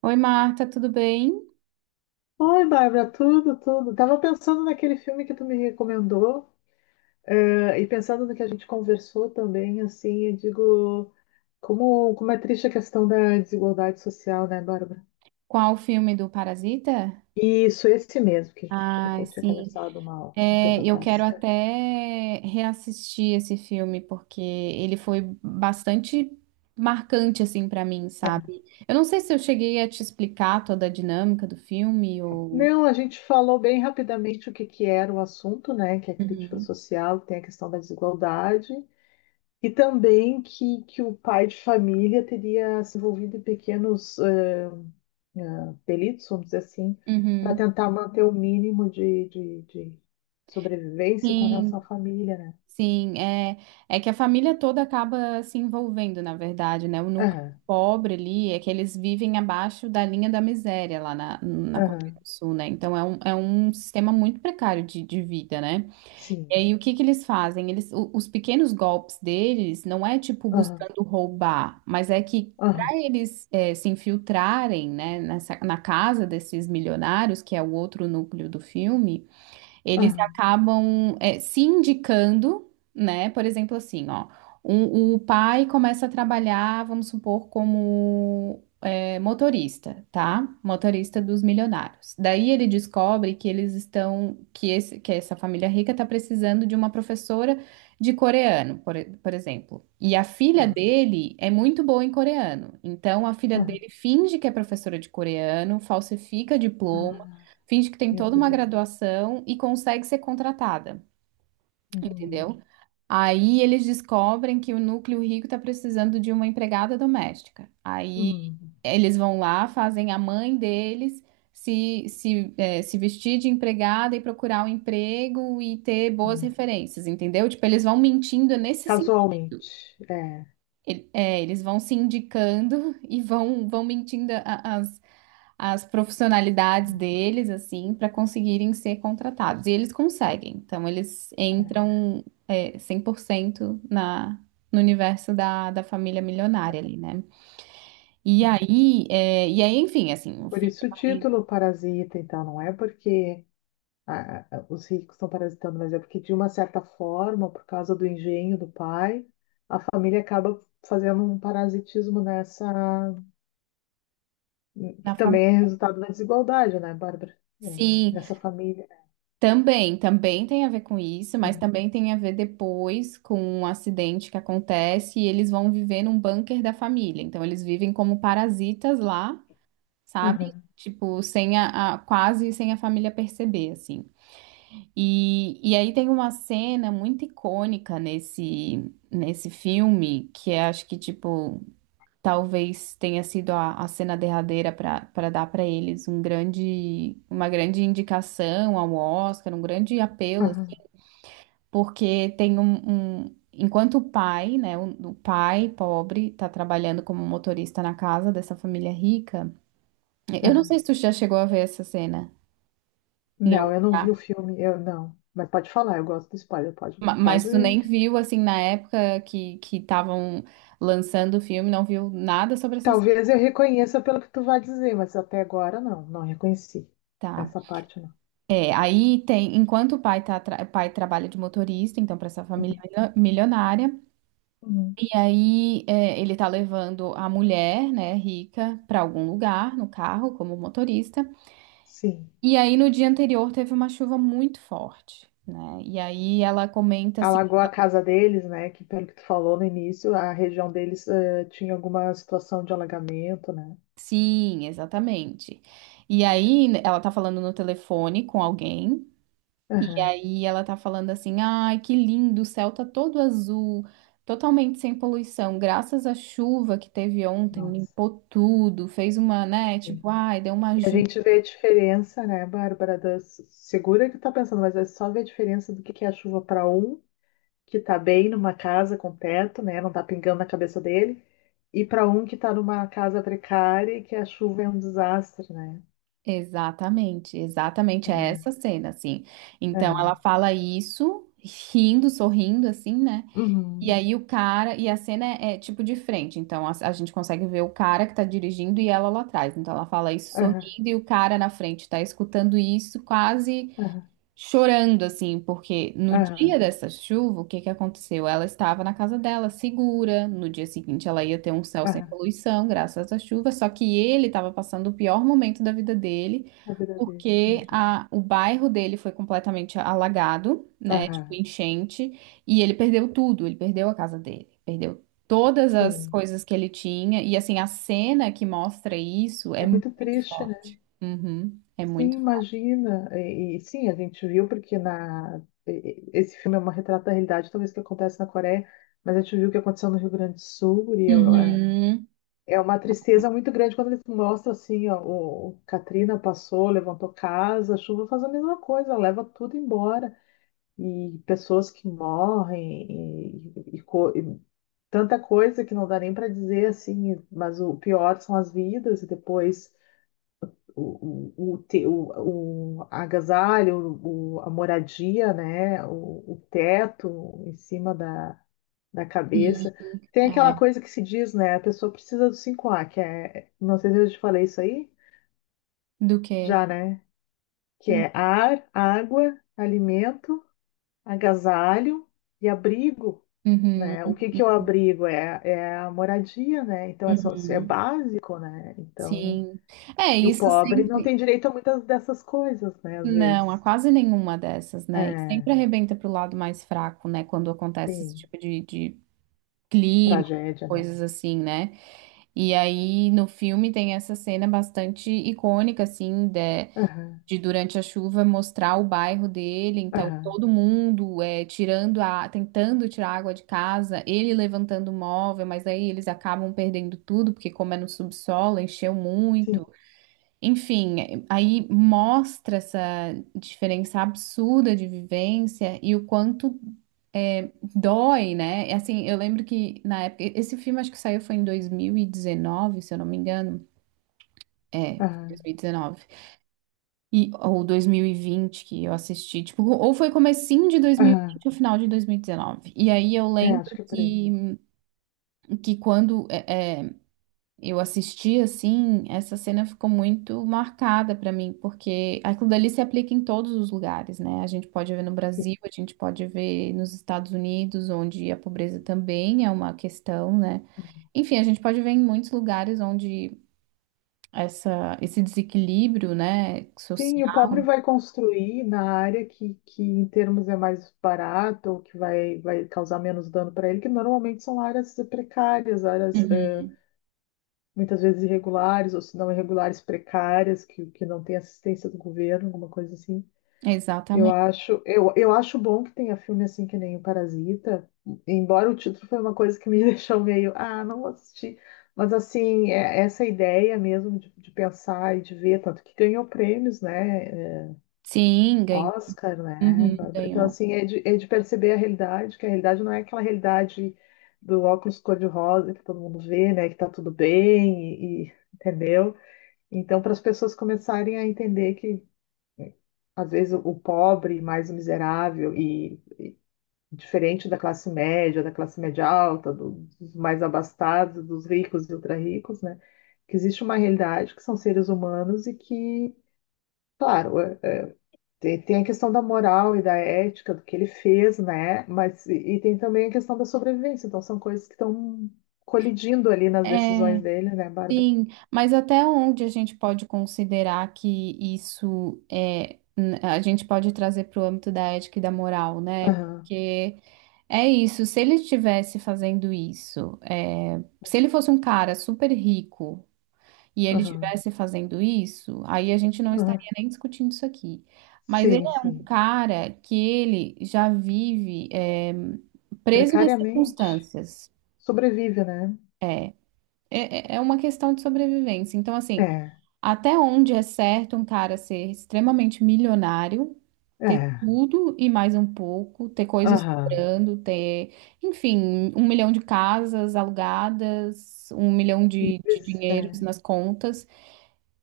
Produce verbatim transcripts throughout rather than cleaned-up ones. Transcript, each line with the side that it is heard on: right: Oi, Marta, tudo bem?
left: Oi, Bárbara, tudo, tudo. Tava pensando naquele filme que tu me recomendou, eh, e pensando no que a gente conversou também, assim, eu digo, como, como é triste a questão da desigualdade social, né, Bárbara?
right: Qual o filme do Parasita?
left: E Isso, esse mesmo, que a gente,
right: Ah,
left: eu tinha
right: sim.
left: conversado uma- um tempo
right: É, eu
left: atrás.
right: quero até reassistir esse filme porque ele foi bastante marcante assim para mim,
left: Ah.
right: sabe? Eu não sei se eu cheguei a te explicar toda a dinâmica do filme ou.
left: Não, a gente falou bem rapidamente o que que era o assunto, né, que é crítica
right: Uhum.
left: social, que tem a questão da desigualdade, e também que, que o pai de família teria se envolvido em pequenos eh, eh, delitos, vamos dizer assim, para
right: Uhum.
left: tentar manter o mínimo de, de, de sobrevivência com
right: Sim,
left: relação à família, né?
right: sim, é, é que a família toda acaba se envolvendo, na verdade, né? O núcleo
left: Aham,
right: pobre ali é que eles vivem abaixo da linha da miséria lá na, na Coreia
left: aham,
right: do Sul, né? Então é um, é um sistema muito precário de, de vida, né? E
left: sim,
right: aí o que que eles fazem? Eles, o- os pequenos golpes deles não é tipo
left: aham,
right: buscando roubar, mas é que
left: aham,
right: para eles é, se infiltrarem, né, nessa, na casa desses milionários, que é o outro núcleo do filme. Eles
left: aham,
right: acabam é, se indicando, né? Por exemplo, assim, ó, um- o pai começa a trabalhar, vamos supor, como é, motorista, tá? Motorista dos milionários. Daí ele descobre que eles estão, que esse, que essa família rica está precisando de uma professora de coreano, por, e- por exemplo. E a filha
left: aham,
right: dele é muito boa em coreano. Então a filha
left: aham.
right: dele finge que é professora de coreano, falsifica diploma,
left: Ah,
right: finge que tem
left: meu
right: toda uma
left: Deus.
right: graduação e consegue ser contratada,
left: Hum,
right: entendeu? Aí eles descobrem que o núcleo rico está precisando de uma empregada doméstica. Aí
left: hum,
right: eles vão lá, fazem a mãe deles se, se, é, se vestir de empregada e procurar um emprego e ter boas
left: hum.
right: referências, entendeu? Tipo, eles vão mentindo nesse sentido.
left: Casualmente, é.
right: É, eles vão se indicando e vão, vão mentindo a- as, as profissionalidades deles, assim, para conseguirem ser contratados. E eles conseguem. Então, eles entram, é, cem por cento na, no universo da, da família milionária ali, né? E
left: É.
right: aí, é, e aí, enfim, assim, o
left: Por
right: filme
left: isso o
right: vai.
left: título Parasita, então, não é porque a- a- os ricos estão parasitando, mas é porque, de uma certa forma, por causa do engenho do pai, a família acaba fazendo um parasitismo nessa,
right: Na
left: que também é
right: família.
left: resultado da desigualdade, né, Bárbara? É,
right: Sim,
left: nessa família.
right: também, também tem a ver com isso, mas também tem a ver depois com um acidente que acontece e eles vão viver num bunker da família. Então eles vivem como parasitas lá, sabe?
left: Aham,
right: Tipo, sem a, a- quase sem a família perceber, assim. E, e aí tem uma cena muito icônica nesse, nesse filme, que é, acho que, tipo, talvez tenha sido a, a cena derradeira para para dar para eles um grande, uma grande indicação ao Oscar, um grande apelo, assim,
left: aham,
right: porque tem um, um- enquanto o pai, né, o, o pai pobre está trabalhando como motorista na casa dessa família rica. Eu não
left: aham.
right: sei se tu já chegou a ver essa cena em
left: Não,
right: algum
left: eu não vi
right: lugar,
left: o filme, eu não. Mas pode falar, eu gosto do spoiler, pode,
right: ma-
left: pode.
right: mas tu nem viu assim na época que que estavam lançando o filme, não viu nada sobre essa cena.
left: Talvez eu reconheça pelo que tu vai dizer, mas até agora não, não reconheci
right: Tá.
left: essa parte não.
right: É, aí tem, enquanto o pai, tá, tra- o pai trabalha de motorista, então para essa família
left: Uhum,
right: milio- milionária,
left: uhum.
right: e aí é, ele tá levando a mulher, né, rica, para algum lugar no carro como motorista.
left: Sim.
right: E aí no dia anterior teve uma chuva muito forte, né? E aí ela comenta assim.
left: alagou a casa deles, né? Que pelo que tu falou no início, a região deles eh, tinha alguma situação de alagamento, né?
right: Sim, exatamente. E aí ela tá falando no telefone com alguém. E
left: Aham.
right: aí ela tá falando assim: ai, que lindo, o céu tá todo azul, totalmente sem poluição, graças à chuva que teve ontem,
left: Nossa,
right: limpou tudo, fez uma, né,
left: sim.
right: tipo, ai, deu uma
left: E a
right: ajuda.
left: gente vê a diferença, né, Bárbara, das... segura que tá pensando, mas é só ver a diferença do que que é a chuva para um que tá bem numa casa com teto, né? Não tá pingando na cabeça dele, e para um que tá numa casa precária e que a chuva é um desastre, né?
right: Exatamente, exatamente, é essa
left: É,
right: cena, assim. Então ela
left: aham.
right: fala isso, rindo, sorrindo, assim, né? E
left: Uhum.
right: aí o cara, e a cena é, é, tipo de frente, então a, a gente consegue ver o cara que tá dirigindo e ela lá atrás. Então ela fala isso
left: Aham,
right: sorrindo e o cara na frente tá escutando isso quase
left: aham,
right: chorando assim, porque no
left: aham,
right: dia dessa chuva, o que que aconteceu? Ela estava na casa dela, segura. No dia seguinte, ela ia ter um céu sem
left: aham.
right: poluição, graças à chuva. Só que ele estava passando o pior momento da vida dele,
left: A vida dele,
right: porque
left: imagina.
right: a, o bairro dele foi completamente alagado, né? Tipo,
left: Aham.
right: enchente, e ele perdeu tudo. Ele perdeu a casa dele, perdeu todas as
left: Sim,
right: coisas que ele tinha. E assim, a cena que mostra isso é
left: é
right: muito
left: muito triste, né?
right: forte. Uhum, é
left: Sim,
right: muito forte.
left: imagina. E, e sim, a gente viu porque na e- e- esse filme é uma retrata da realidade, talvez que acontece na Coreia, mas a gente viu o que aconteceu no Rio Grande do Sul e eu- é,
right: Uhum.
left: é uma tristeza muito grande quando eles mostram assim, ó, o, o Katrina passou, levantou casa, a chuva faz a mesma coisa, leva tudo embora e pessoas que morrem e, e co- e tanta coisa que não dá nem para dizer assim, mas o pior são as vidas e depois o, o, o, te- o, o agasalho, o, a moradia, né? O, o teto em cima da, da
right: Sim,
left: cabeça. Tem
right: é.
left: aquela coisa que se diz, né? A pessoa precisa do cinco a que é, não sei se eu te falei isso aí,
right: Do que?
left: já, né? Que é ar, água, alimento, agasalho e abrigo.
right: Uhum,
left: Né? O que que é o abrigo? É, é a moradia, né? Então, é, só- é
right: uhum,
left: básico, né? Então,
right: sim. É,
left: e o
right: isso
left: pobre não
right: sempre.
left: tem direito a muitas dessas coisas, né? Às
right: Não, há
left: vezes.
right: quase nenhuma dessas, né? E sempre
left: É,
right: arrebenta pro lado mais fraco, né? Quando acontece esse
left: sim.
right: tipo de, de clima,
left: Tragédia, né?
right: coisas assim, né? E aí no filme tem essa cena bastante icônica, assim, de
left: Aham,
right: durante a chuva mostrar o bairro dele, então
left: aham,
right: todo mundo é, tirando a, tentando tirar a água de casa, ele levantando o móvel, mas aí eles acabam perdendo tudo, porque como é no subsolo, encheu
left: sim,
right: muito. Enfim, é, aí mostra essa diferença absurda de vivência e o quanto é, dói, né? E, assim, eu lembro que na época, esse filme acho que saiu foi em dois mil e dezenove, se eu não me engano. É,
left: aham,
right: dois mil e dezenove. E, ou dois mil e vinte que eu assisti, tipo, ou foi comecinho de
left: aham.
right: dois mil e vinte ou final de dois mil e dezenove. E dezenove. E aí eu
left: É, acho
right: lembro
left: que é por aí.
right: que, que quando é, é, eu assisti, assim, essa cena ficou muito marcada pra mim, porque aquilo dali se aplica em todos os lugares, né? A gente pode ver no
left: Sim.
right: Brasil, a gente pode ver nos Estados Unidos, onde a pobreza também é uma questão, né? Enfim, a gente pode ver em muitos lugares onde essa, esse desequilíbrio, né,
left: Sim,
right: social.
left: e o pobre vai construir na área que, que em termos é mais barato, ou que vai, vai causar menos dano para ele, que normalmente são áreas precárias, áreas eh,
right: Uhum.
left: muitas vezes irregulares, ou se não irregulares, precárias, que, que não tem assistência do governo, alguma coisa assim. Eu
right: Exatamente.
left: acho, eu, eu acho bom que tenha filme assim que nem o Parasita, embora o título foi uma coisa que me deixou meio, ah, não vou assistir. Mas assim, é essa ideia mesmo de, de pensar e de ver, tanto que ganhou prêmios, né? é,
right: Sim, ganhou.
left: Oscar, né,
right: Uhum,
left: Bárbara? Então,
right: ganhou.
left: assim, é de, é de perceber a realidade, que a realidade não é aquela realidade do óculos cor-de-rosa que todo mundo vê, né? Que tá tudo bem, e, e- entendeu? Então, para as pessoas começarem a entender que às vezes o o pobre mais o miserável e diferente da classe média, da classe média alta, do- dos mais abastados, dos ricos e ultra-ricos, né? Que existe uma realidade que são seres humanos e que, claro, é- é- tem, tem a questão da moral e da ética, do que ele fez, né? Mas e, e tem também a questão da sobrevivência. Então são coisas que estão colidindo ali nas
right: É,
left: decisões dele, né, Bárbara?
right: sim, mas até onde a gente pode considerar que isso é, n- a gente pode trazer para o âmbito da ética e da moral, né?
left: Aham,
right: Porque é isso, se ele estivesse fazendo isso, é, se ele fosse um cara super rico e ele
left: aham,
right: estivesse fazendo isso, aí a gente não estaria
left: aham.
right: nem discutindo isso aqui. Mas ele
left: Sim,
right: é um
left: sim.
right: cara que ele já vive, é, preso nas
left: Precariamente
right: circunstâncias.
left: sobrevive, né?
right: É, é é uma questão de sobrevivência. Então, assim,
left: É,
right: até onde é certo um cara ser extremamente milionário, ter
left: é.
right: tudo e mais um pouco, ter coisas
left: Aham.
right: sobrando, ter, enfim, um milhão de casas alugadas, um milhão
left: E,
right: de, de dinheiros
left: é.
right: nas contas.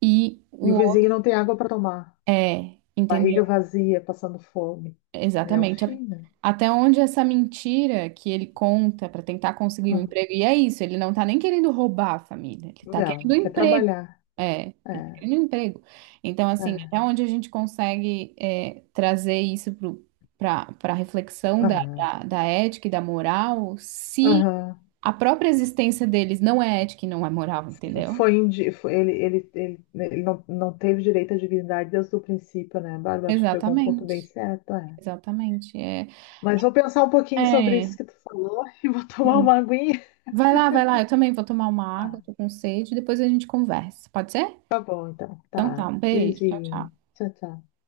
right: E
left: E o
right: o.
left: vizinho não tem água para tomar.
right: É, entendeu?
left: Barriga vazia, passando fome. É o
right: Exatamente. A-
left: fim, né?
right: Até onde essa mentira que ele conta para tentar conseguir um
left: Ah,
right: emprego. E é isso, ele não tá nem querendo roubar a família, ele tá querendo um
left: Não, quer
right: emprego.
left: trabalhar.
right: É, ele quer
left: É,
right: um emprego. Então, assim, até
left: é,
right: onde a gente consegue é, trazer isso para para reflexão da,
left: aham,
right: da, da ética e da moral, se
left: aham.
right: a própria existência deles não é ética e não é moral, entendeu?
left: Foi, indi- foi- ele, ele, ele, ele não, não teve direito à dignidade desde o princípio, né, Bárbara? Acho que pegou um ponto
right: Exatamente,
left: bem certo, é.
right: exatamente. É,
left: Mas vou pensar um pouquinho sobre
right: é,
left: isso que tu falou e vou tomar
right: sim.
left: uma aguinha.
right: Vai lá, vai lá, eu também vou tomar uma água,
left: Tá,
right: tô com sede, depois a gente conversa, pode ser?
left: tá bom, então.
right: Então tá,
left: Tá.
right: um beijo, tchau, tchau.
left: Beijinho. Tchau, tchau.